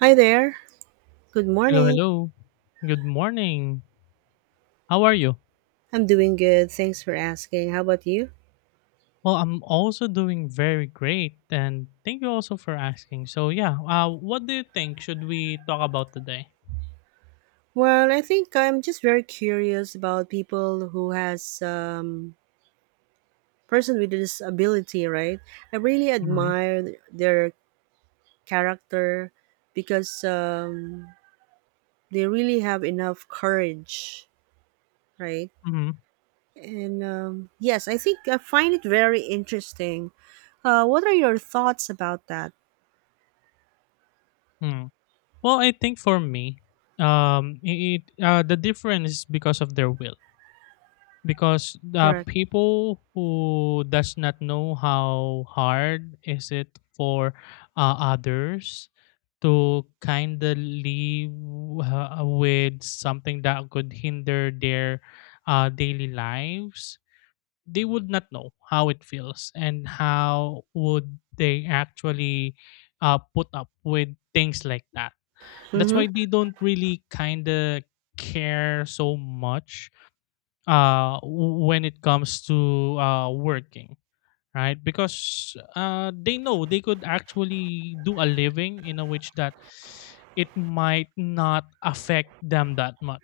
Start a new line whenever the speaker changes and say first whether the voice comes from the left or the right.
right: Hi there. Good
left: Hello,
right: morning.
left: hello. Good morning. How are you?
right: I'm doing good. Thanks for asking. How about you?
left: Well, I'm also doing very great, and thank you also for asking. So, yeah, what do you think should we talk about today?
right: Well, I think I'm just very curious about people who has person with disability, right? I really
left: Hmm.
right: admire their character because they really have enough courage, right?
left: Hmm.
right: And yes, I think I find it very interesting. What are your thoughts about that?
left: Hmm. Well, I think for me, um, it the difference is because of their will. Because
right: Correct.
left: people who does not know how hard is it for others to kindly with something that could hinder their daily lives, they would not know how it feels and how would they actually put up with things like that. That's
right: Mm-hmm.
left: why they don't really kind of care so much when it comes to working, right? Because they know they could actually do a living in a which that it might not affect them that much.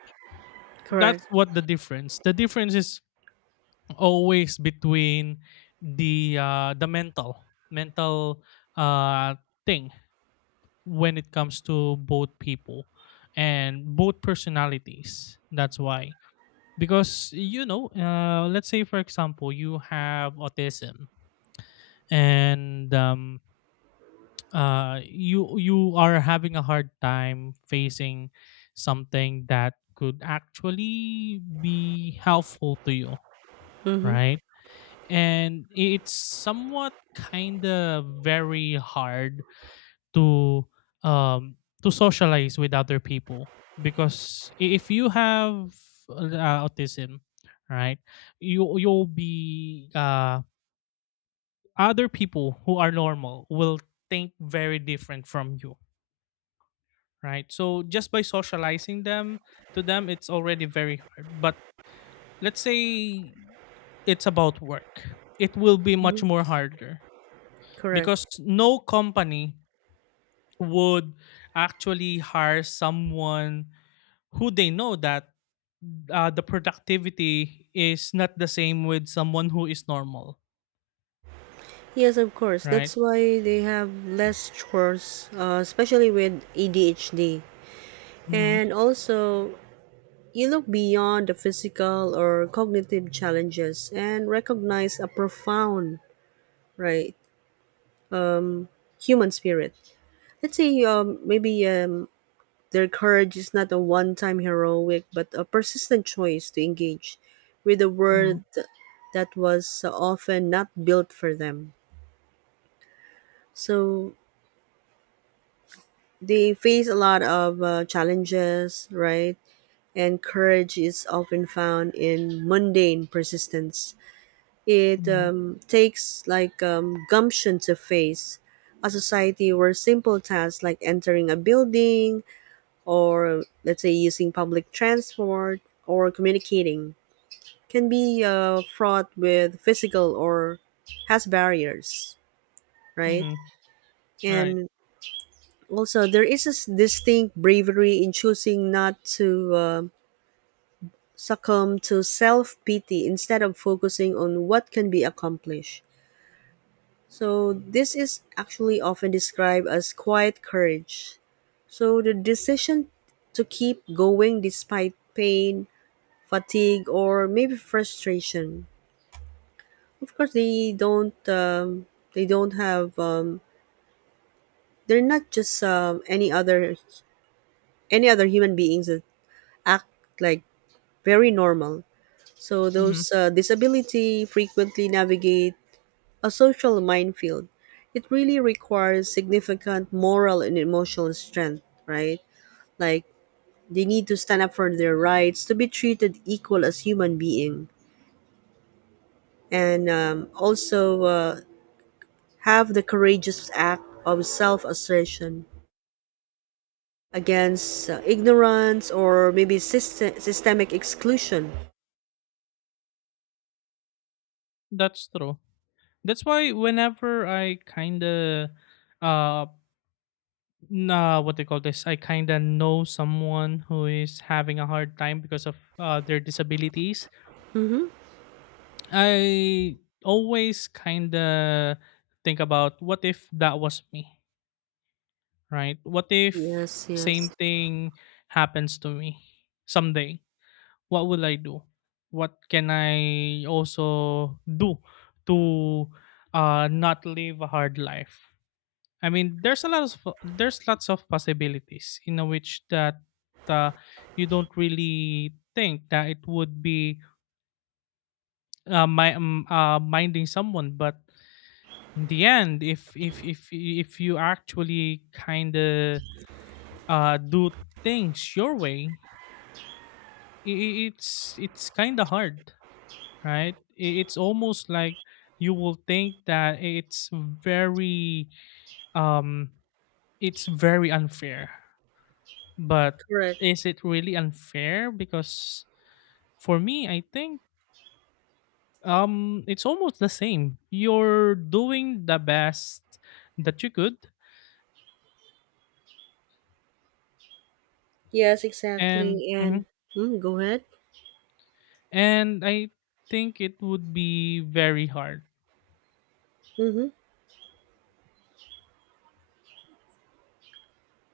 left: That's
right: Correct.
left: what the difference. The difference is always between the mental uh, thing when it comes to both people and both personalities. That's why because let's say for example you have autism and you are having a hard time facing something that could actually be helpful to you,
right: Mm-hmm.
left: right? And it's somewhat kind of very hard to um socialize with other people, because if you have autism, right, you you'll be other people who are normal will think very different from you, right? So just by socializing them to them, it's already very hard. But let's say it's about work, it will be much
right: Mm-hmm.
left: more harder, because
right: Correct.
left: no company would actually hire someone who they know that the productivity is not the same with someone who is normal,
right: Yes, of course.
left: right?
right: That's why they have less chores, especially with ADHD.
left: Mm-hmm.
right: And also, you look beyond the physical or cognitive challenges and recognize a profound, right, human spirit. Let's say maybe their courage is not a one time heroic, but a persistent choice to engage with a
left: Mm-hmm.
right: world that was often not built for them. So they face a lot of challenges, right? And courage is often found in mundane persistence. It
left: Mm-hmm.
right: takes like gumption to face a society where simple tasks like entering a building, or let's say using public transport or communicating, can be fraught with physical or has barriers, right?
left: Mm-hmm. Right.
right: And also, there is a distinct bravery in choosing not to succumb to self pity instead of focusing on what can be accomplished. So this is actually often described as quiet courage. So the decision to keep going despite pain, fatigue, or maybe frustration. Of course, they don't. They don't have. They're not just any other human beings that act like very normal. So
left: Mm-hmm.
right: those disability frequently navigate a social minefield. It really requires significant moral and emotional strength, right? Like they need to stand up for their rights to be treated equal as human being, and also have the courageous act of self-assertion against ignorance or maybe systemic exclusion.
left: That's true. That's why whenever I kind of uh nah, what they call this. I kind of know someone who is having a hard time because of their disabilities.
right: Hmm.
left: I always kind of think about, what if that was me, right? What if
right: Yes, yes,
left: same thing happens to me someday? What will I do? What can I also do to not live a hard life? I mean, there's lots of possibilities in a which that uh, you don't really think that it would be minding someone, but in the end, if you actually kind of do things your way, it's kind of hard, right? It's almost like you will think that very um it's very unfair. But
right: correct.
left: is it really unfair? Because for me, I think it's almost the same. You're doing the best that you could,
right: Yes,
left: and
right: exactly. And
left: mhm.
right: mm, go ahead.
left: And I think it would be very hard.
right: Hmm.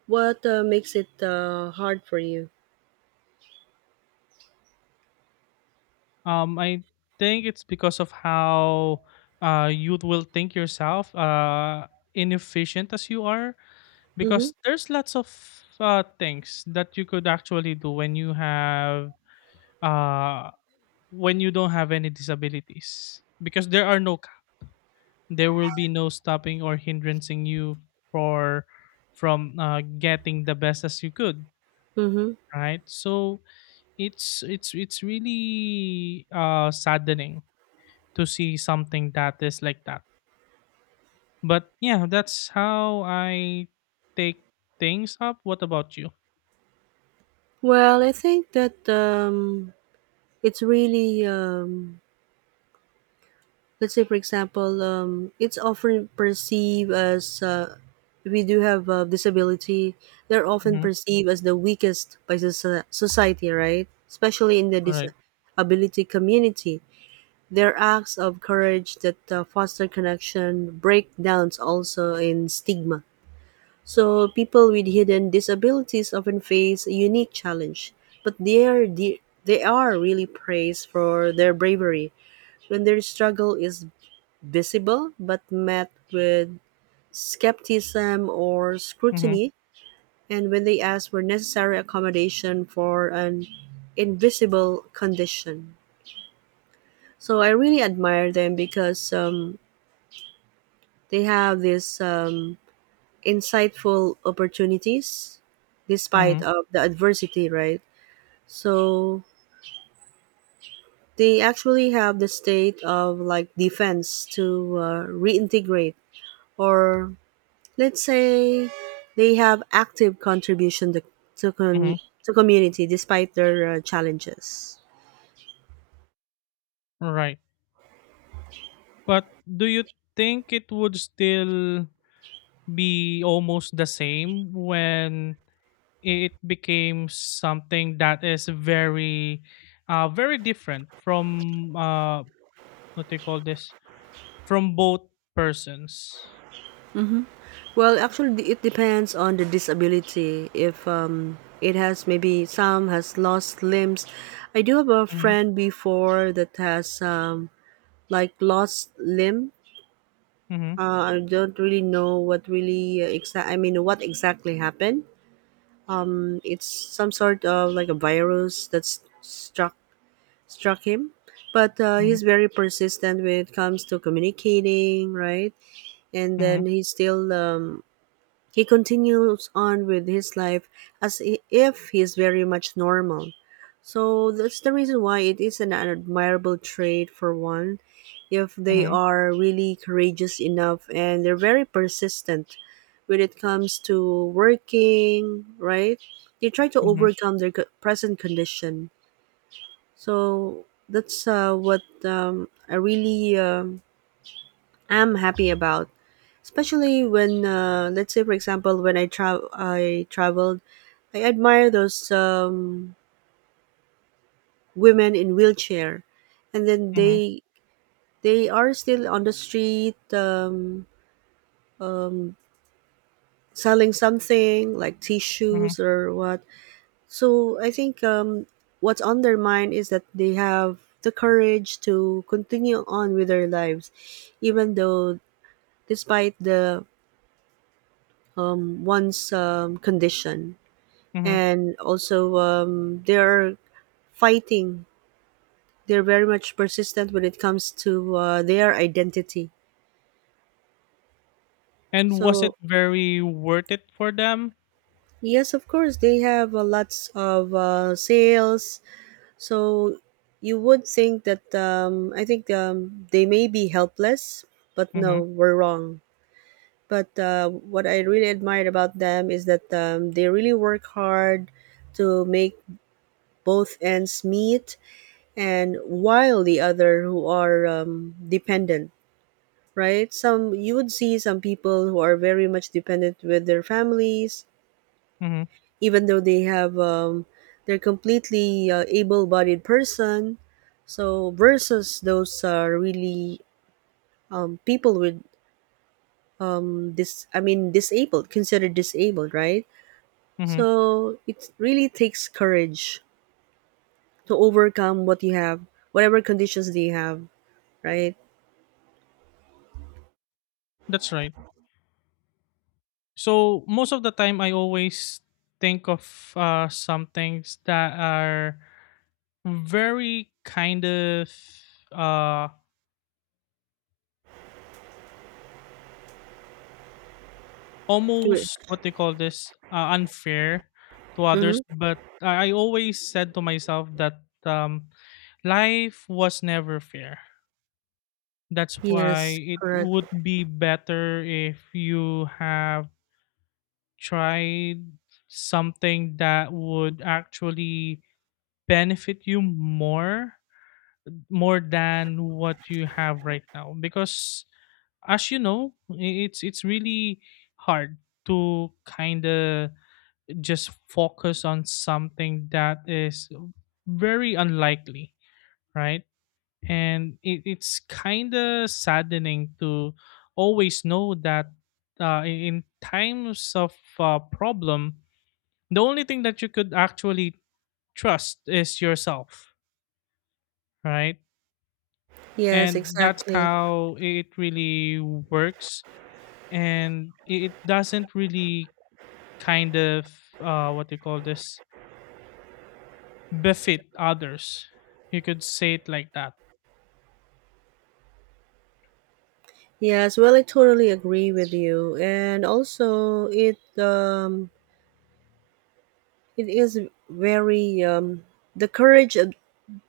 right: What makes it hard for you?
left: I think it's because of how you will think yourself inefficient as you are,
right: Hmm.
left: because there's lots of things that you could actually do when uh you don't have any disabilities, because there will be no stopping or hindrancing you for from getting the best as you could,
right: Hmm.
left: right? So it's really saddening to see something that is like that. But yeah, that's how I take things up. What about you?
right: Well, I think that it's really, let's say, for example, it's often perceived as if we do have a disability, they're often
left: Hmm.
right: perceived as the weakest by society, right? Especially in the
left: Right.
right: disability community. Their acts of courage that foster connection break downs also in stigma. So people with hidden disabilities often face a unique challenge, but they are really praised for their bravery when their struggle is visible but met with skepticism or
left: Hmm.
right: scrutiny, and when they ask for necessary accommodation for an invisible condition. So I really admire them because they have these insightful opportunities despite
left: Hmm.
right: of the adversity, right? So they actually have the state of like defense to reintegrate, or let's say they have active contribution to,
left: Hmm.
right: con- to community despite their challenges.
left: Right. But do you think it would still be almost the same when it became something that is very different from what they call this, from both persons?
right: Well, actually, it depends on the disability. If it has maybe some has lost limbs. I do have a
left: Mhm,
right: friend before that has like lost limb.
left: mhm,
right: I don't really know what really I mean, what exactly happened. It's some sort of like a virus that's struck him. But
left: mhm,
right: he's very persistent when it comes to communicating, right? And
left: mhm,
right: then he's still he continues on with his life as if he's very much normal. So that's the reason why it is an admirable trait for one if they
left: mhm,
right: are really courageous enough and they're very persistent when it comes to working, right? They try to
left: mhm,
right: overcome their present condition. So that's what I really am happy about, especially when let's say for example when i traveled, I admire those women in wheelchair, and then
left: mhm,
right: they are still on the street selling something like
left: mhm,
right: tissues or what. So I think what's on their mind is that they have the courage to continue on with their lives even though, despite the one's condition.
left: mhm.
right: And also they're fighting, they're very much persistent when it comes to their identity.
left: And was it
right: So
left: very worth it for them?
right: yes of course they have lots of sales. So you would think that I think they may be helpless, but
left: Hmm.
right: no we're wrong. But what I really admired about them is that they really work hard to make both ends meet. And while the other who are dependent, right, some, you would see some people who are very much dependent with their families
left: Hmm.
right: even though they have they're completely able-bodied person. So versus those are really people with this I mean disabled, considered disabled, right?
left: Hmm.
right: So it really takes courage to overcome what you have, whatever conditions they have, right?
left: That's right. So most of the time I always think of some things that are very kind of uh
right: Do
left: almost, what they call this, unfair to others.
right: it.
left: But I always said to myself that life was never fair. That's why
right: Yes,
left: it
right: correct.
left: would be better if you have tried something that would actually benefit you more than what you have right now, because as you know, it's really hard to kind of just focus on something that is very unlikely, right? And it's kind of saddening to always know that in times of problem, the only thing that you could actually trust is yourself, right?
right: Yes,
left: And that's
right: exactly.
left: how it really works. And it doesn't really kind of, what do you call this, befit others. You could say it like that.
right: Yes, well, I totally agree with you, and also it is very the courage of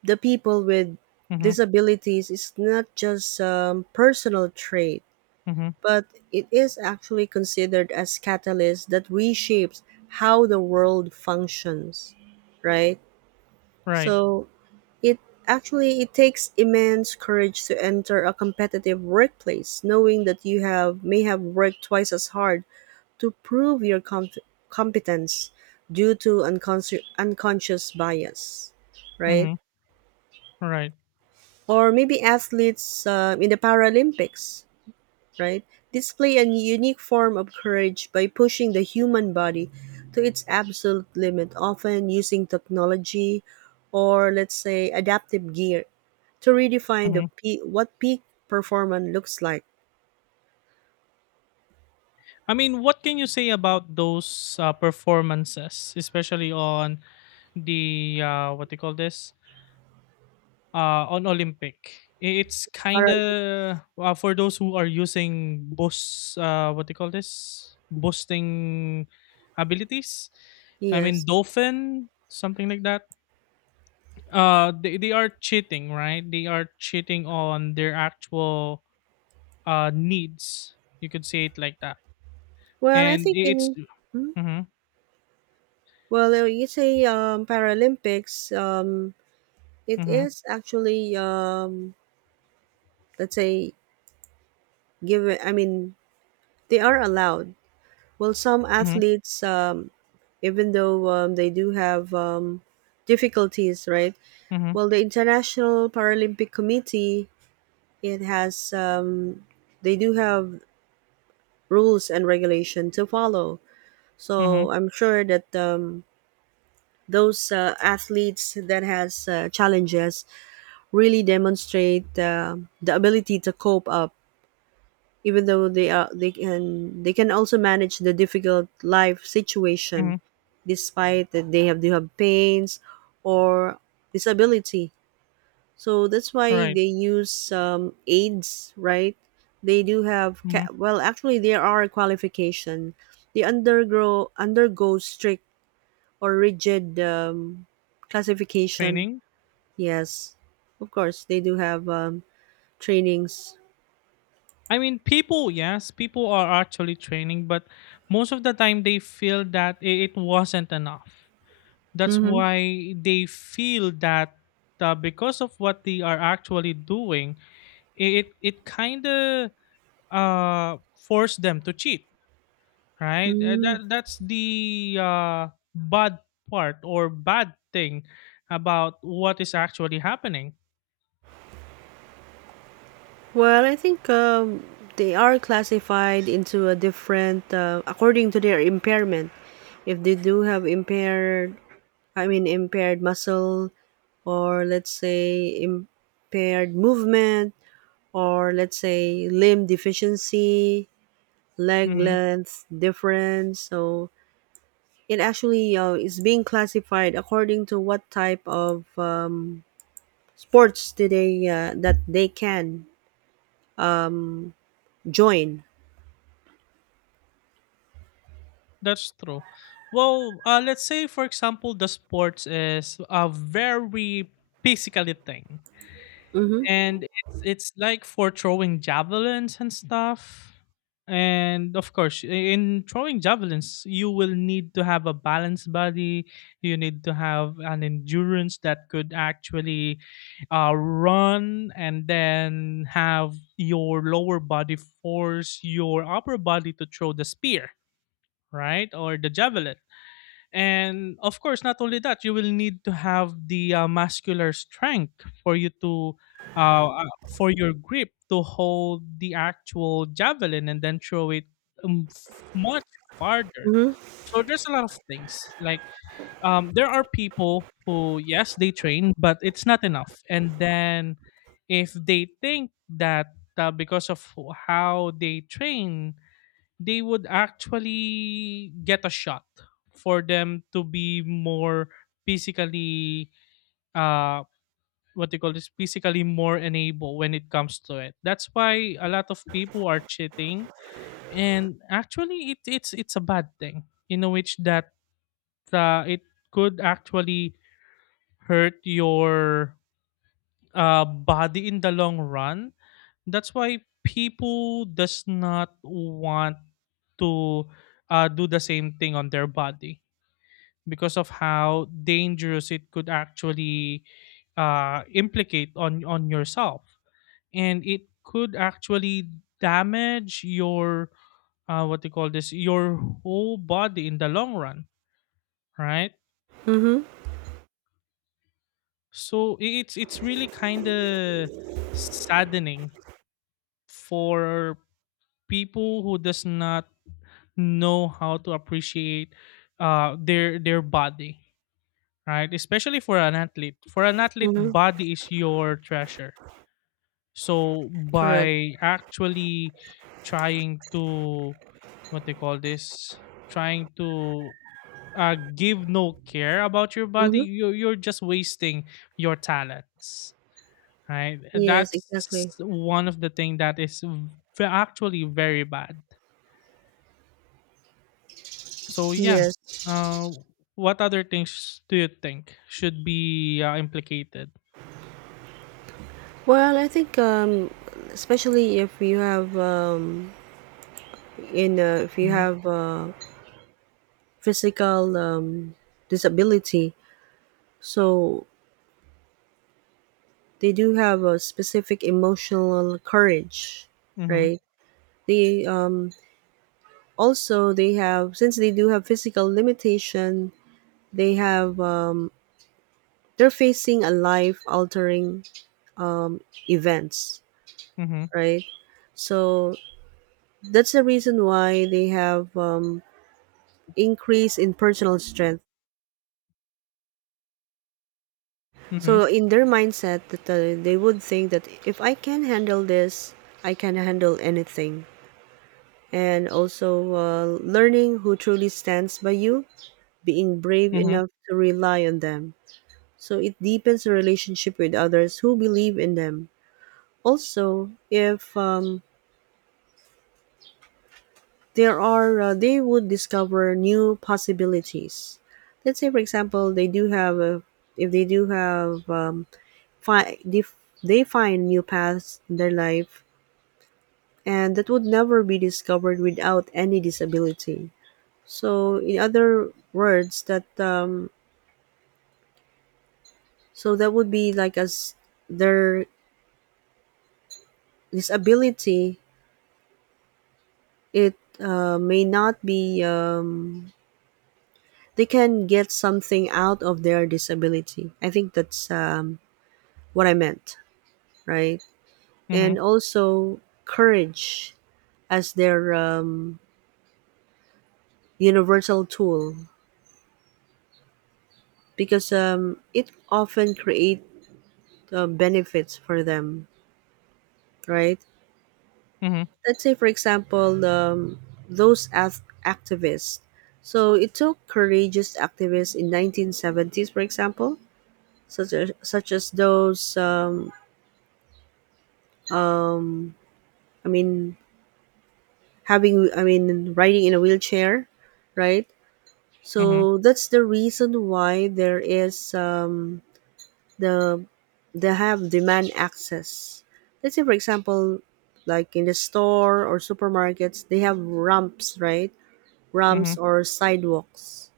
right: the people with
left: Mm-hmm.
right: disabilities is not just personal trait,
left: Mm-hmm.
right: but it is actually considered as catalyst that reshapes how the world functions, right?
left: Right.
right: So it actually it takes immense courage to enter a competitive workplace, knowing that you have may have worked twice as hard to prove your competence due to unconscious bias, right?
left: Mm-hmm. Right.
right: Or maybe athletes in the Paralympics, right, display a unique form of courage by pushing the human body to its absolute limit, often using technology or, let's say, adaptive gear to redefine
left: Mm-hmm.
right: what peak performance looks like.
left: I mean, what can you say about those performances, especially on the what do you call this, on Olympic? It's kind
right: Paralympics,
left: of for those who are using boost, what do you call this? Boosting abilities. I mean,
right: yes.
left: dolphin, something like that. They are cheating, right? They are cheating on their actual needs. You could say it like that.
right: Well, I
left: And
right: think
left: I- it's.
right: in hmm?
left: Mm-hmm,
right: Well, you say Paralympics. It
left: mm-hmm,
right: is actually let's say given. I mean, they are allowed. Well, some
left: mm-hmm,
right: athletes even though they do have difficulties, right?
left: mm-hmm,
right: Well, the International Paralympic Committee, it has, um, they do have rules and regulation to follow.
left: mm-hmm,
right: So I'm sure that those athletes that has challenges really demonstrate the ability to cope up even though they can also manage the difficult life situation
left: mm-hmm,
right: despite that they have pains or disability. So that's why
left: right.
right: they use aids, right? They do have
left: Mm-hmm.
right: well actually there are a qualification. They undergo strict or rigid classification.
left: Training.
right: Yes, of course they do have trainings.
left: I mean, people, yes, people are actually training, but most of the time they feel that it wasn't enough. That's
right: Mm-hmm.
left: why they feel that because of what they are actually doing, it kind of forced them to cheat, right? Uh,
right: Mm-hmm.
left: That that's the bad part or bad thing about what is actually happening.
right: Well, I think they are classified into a different according to their impairment. If they do have impaired, I mean impaired muscle, or let's say impaired movement, or let's say limb deficiency, leg
left: Hmm.
right: length difference. So it actually is being classified according to what type of sports do they that they can join.
left: That's true. Well, let's say for example, the sports is a very physically thing,
right: Mm-hmm.
left: and it's like for throwing javelins and stuff. And of course, in throwing javelins you will need to have a balanced body. You need to have an endurance that could actually run and then have your lower body force your upper body to throw the spear, right, or the javelin. And of course, not only that, you will need to have the muscular strength for uh, uh, your grip to hold the actual javelin and then throw it much farther.
right: Mm-hmm.
left: So there's a lot of things. Like, there are people who, yes, they train, but it's not enough. And then if they think that because of how they train, they would actually get a shot for them to be more physically, uh what they call this, physically more enabled when it comes to it. That's why a lot of people are cheating, and actually it's a bad thing in a which that it could actually hurt your body in the long run. That's why people does not want to do the same thing on their body, because of how dangerous it could actually implicate on yourself, and it could actually damage your what do you call this, your whole body in the long run, right?
right: Mm-hmm.
left: So it's really kind of saddening for people who does not know how to appreciate their body, right? Especially for an athlete. For an athlete,
right: Mhm.
left: body is your treasure. So
right: Correct.
left: by actually trying to, what they call this, trying to give no care about your body,
right: Mhm.
left: you're just wasting your talents, right?
right: Yes, exactly.
left: That's one of the thing that is actually very bad. So yeah,
right: Yes.
left: uh, what other things do you think should be implicated?
right: Well, I think especially if you have in if you
left: Mhm,
right: have physical disability, so they do have a specific emotional courage,
left: mhm,
right: right? They also they have since they do have physical limitation, they have they're facing a life altering events,
left: mhm,
right: right? So that's the reason why they have increase in personal strength,
left: mhm,
right: so in their mindset that they would think that if I can handle this I can handle anything. And also learning who truly stands by you, being brave
left: mhm,
right: enough to rely on them, so it deepens the relationship with others who believe in them. Also if there are they would discover new possibilities. Let's say for example, they do have a, if they do have fi- they, they find new paths in their life, and that would never be discovered without any disability. So in other words that so that would be like as their disability, it may not be they can get something out of their disability. I think that's what I meant, right?
left: mhm,
right: And also courage as their universal tool, because it often create benefits for them, right?
left: mhm,
right: Let's say, for example, those as activists. So it took courageous activists in 1970s, for example, such as those. Um, I mean, having I mean, riding in a wheelchair, right?
left: mhm,
right: So that's the reason why there is the they have demand access. Let's say for example, like in the store or supermarkets, they have ramps, right?
left: mhm,
right: Ramps or sidewalks.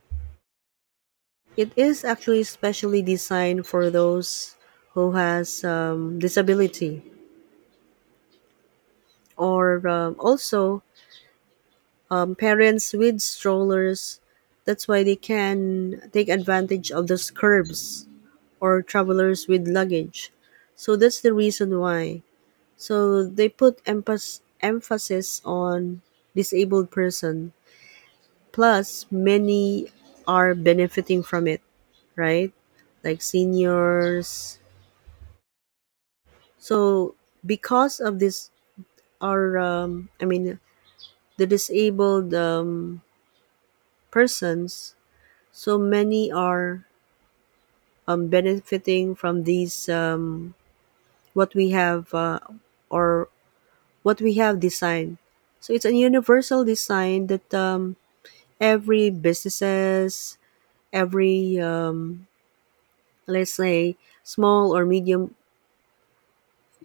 right: It is actually specially designed for those who has disability, or also parents with strollers. That's why they can take advantage of those curbs or travelers with luggage. So that's the reason why. So they put emphasis on disabled person. Plus, many are benefiting from it, right? Like seniors. So because of this, our I mean the disabled persons. So many are benefiting from these what we have or what we have designed. So it's a universal design that every businesses, every let's say small or medium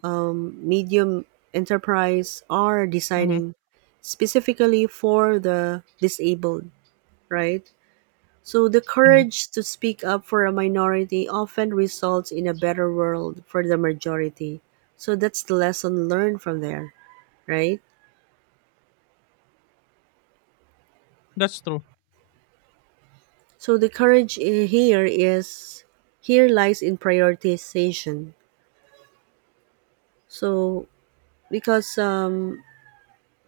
right: medium enterprise are
left: mhm,
right: designing specifically for the disabled, right? So the
left: mhm.
right: courage to speak up for a minority often results in a better world for the majority. So that's the lesson learned from there, right?
left: That's true.
right: So the courage here is here lies in prioritization. So because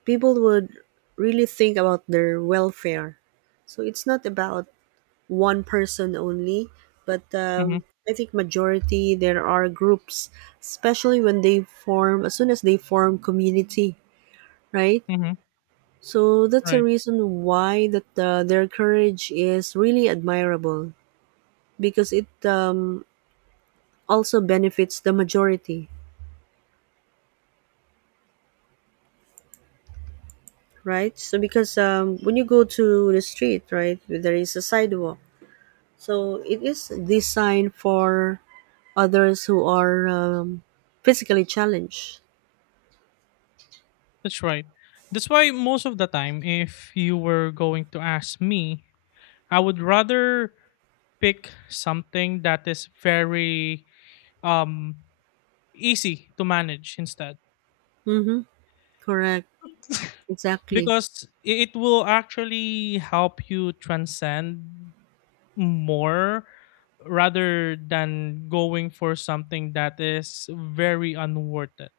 right: people would really think about their welfare. So it's not about one person only, but
left: Mhm,
right: I think majority there are groups, especially when they form as soon as they form community, right?
left: mhm.
right: So that's a
left: Right.
right: reason why that their courage is really admirable because it also benefits the majority, right? So because when you go to the street, right, there is a sidewalk. So it is designed for others who are physically challenged.
left: That's right. That's why most of the time, if you were going to ask me, I would rather pick something that is very um easy to manage instead.
right: Mm-hmm. Correct. Exactly.
left: Because it will actually help you transcend more rather than going for something that is very unworth it,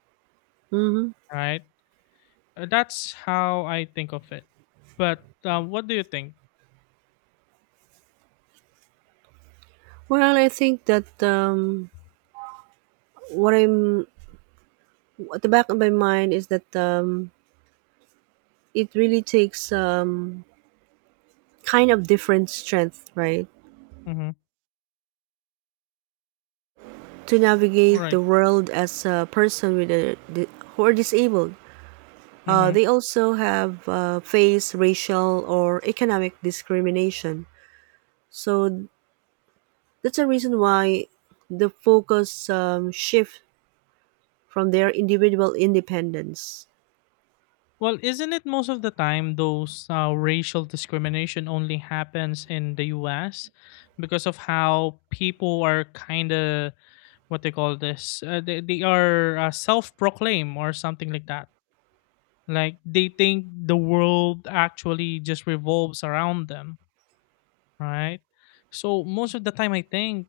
right: Mm-hmm.
left: right? That's how I think of it, but what do you think?
right: Well, I think that what I'm at the back of my mind is that it really takes kind of different strength, right?
left: Mm-hmm.
right: To navigate
left: Right.
right: the world as a person with a who are disabled.
left: Mm-hmm.
right: They also have faced racial or economic discrimination. So that's a reason why the focus shift from their individual independence.
left: Well, isn't it most of the time those racial discrimination only happens in the US, because of how people are kind of, what they call this, they are self-proclaim or something like that, like they think the world actually just revolves around them, right? So most of the time I think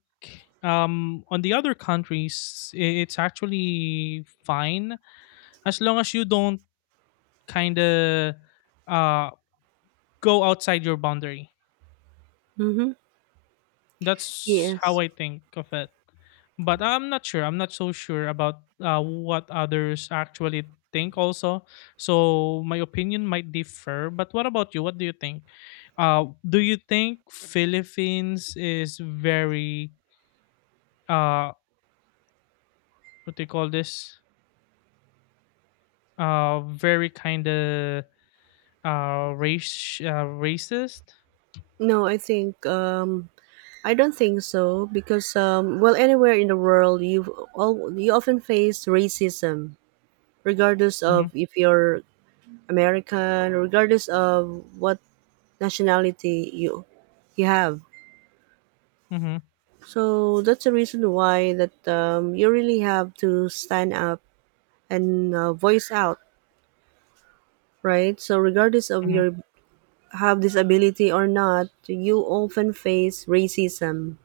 left: on the other countries it's actually fine, as long as you don't kind of uh go outside your boundary.
right: Mm-hmm.
left: That's how
right: Yes.
left: I think of it. But I'm not sure. I'm not so sure about what others actually think also. So my opinion might differ. But what about you? What do you think? Do you think Philippines is very, uh what do you call this, very kind of race racist?
right: No, I think I don't think so because well, anywhere in the world, you often face racism, regardless
left: Mm-hmm,
right: of if you're American, regardless of what nationality you have.
left: mm-hmm,
right: So that's the reason why that you really have to stand up and voice out, right? So regardless of
left: mm-hmm,
right: your have disability or not, you often face racism,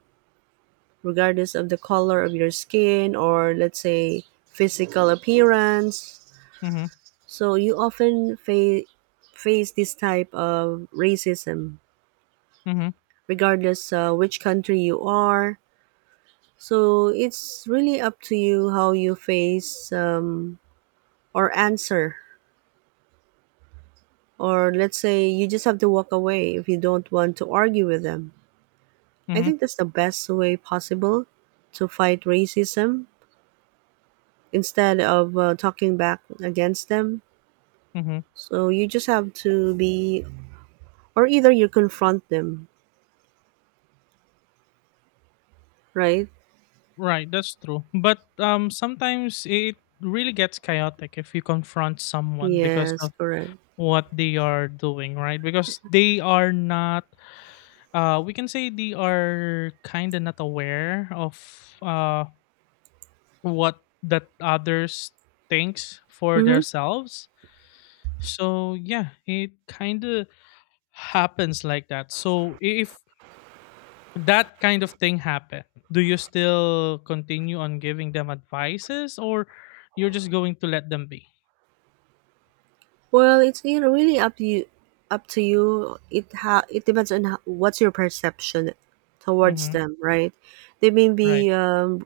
right: regardless of the color of your skin or let's say physical appearance.
left: mm-hmm,
right: So you often face this type of racism,
left: mm-hmm,
right: regardless which country you are. So it's really up to you how you face or answer, or let's say you just have to walk away if you don't want to argue with them. I
left: mm-hmm.
right: think that's the best way possible to fight racism instead of talking back against them.
left: Mm-hmm.
right: So you just have to be, or either you confront them, right?
left: Right, that's true. But sometimes it really gets chaotic if you confront someone because
right: Yes,
left: of
right: correct.
left: what they are doing, right? Because they are not, we can say they are kind of not aware of what that others thinks for
right: Mm-hmm.
left: themselves. So yeah, it kind of happens like that. So if that kind of thing happen, do you still continue on giving them advices, or you're just going to let them be?
right: Well, it's, you know, really up to you. Up to you, it depends on what's your perception towards
left: Mm-hmm.
right: them, right? They may
left: Right.
right: be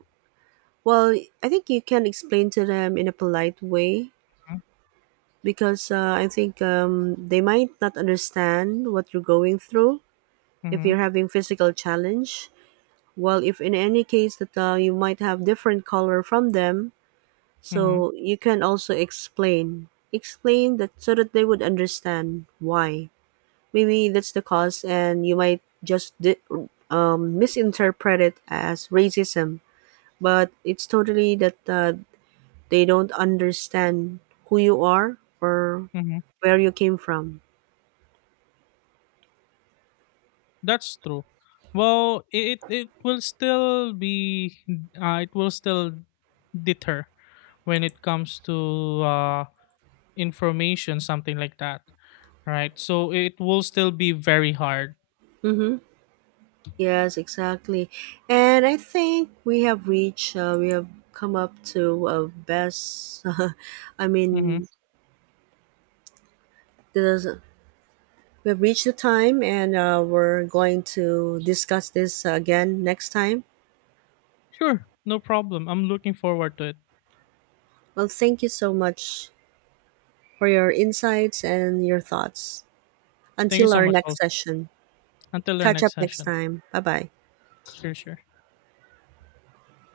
right: well, I think you can explain to them in a polite way,
left: Mm-hmm.
right: because I think they might not understand what you're going through if
left: Mm-hmm.
right: you're having physical challenge. Well, if in any case that you might have different color from them,
left: Mm-hmm.
right: so you can also explain that so that they would understand why. Maybe that's the cause, and you might just misinterpret it as racism, but it's totally that. They don't understand who you are or
left: Mm-hmm.
right: where you came from.
left: That's true. Well, it will still deter when it comes to information, something like that, right? So it will still be very hard.
right: Mm-hmm. Yes, exactly. And I think we have come up to best, I
left: Mm-hmm.
right: mean, there's, we have reached the time and we're going to discuss this again next time.
left: Sure, no problem. I'm looking forward to it.
right: Well, thank you so much for your insights and your thoughts.
left: Thank you
right: Until
left: so
right: our
left: much.
right: next
left: Also,
right: session,
left: until our
right: catch up
left: next
right: next
left: session.
right: time. Bye bye.
left: 是是，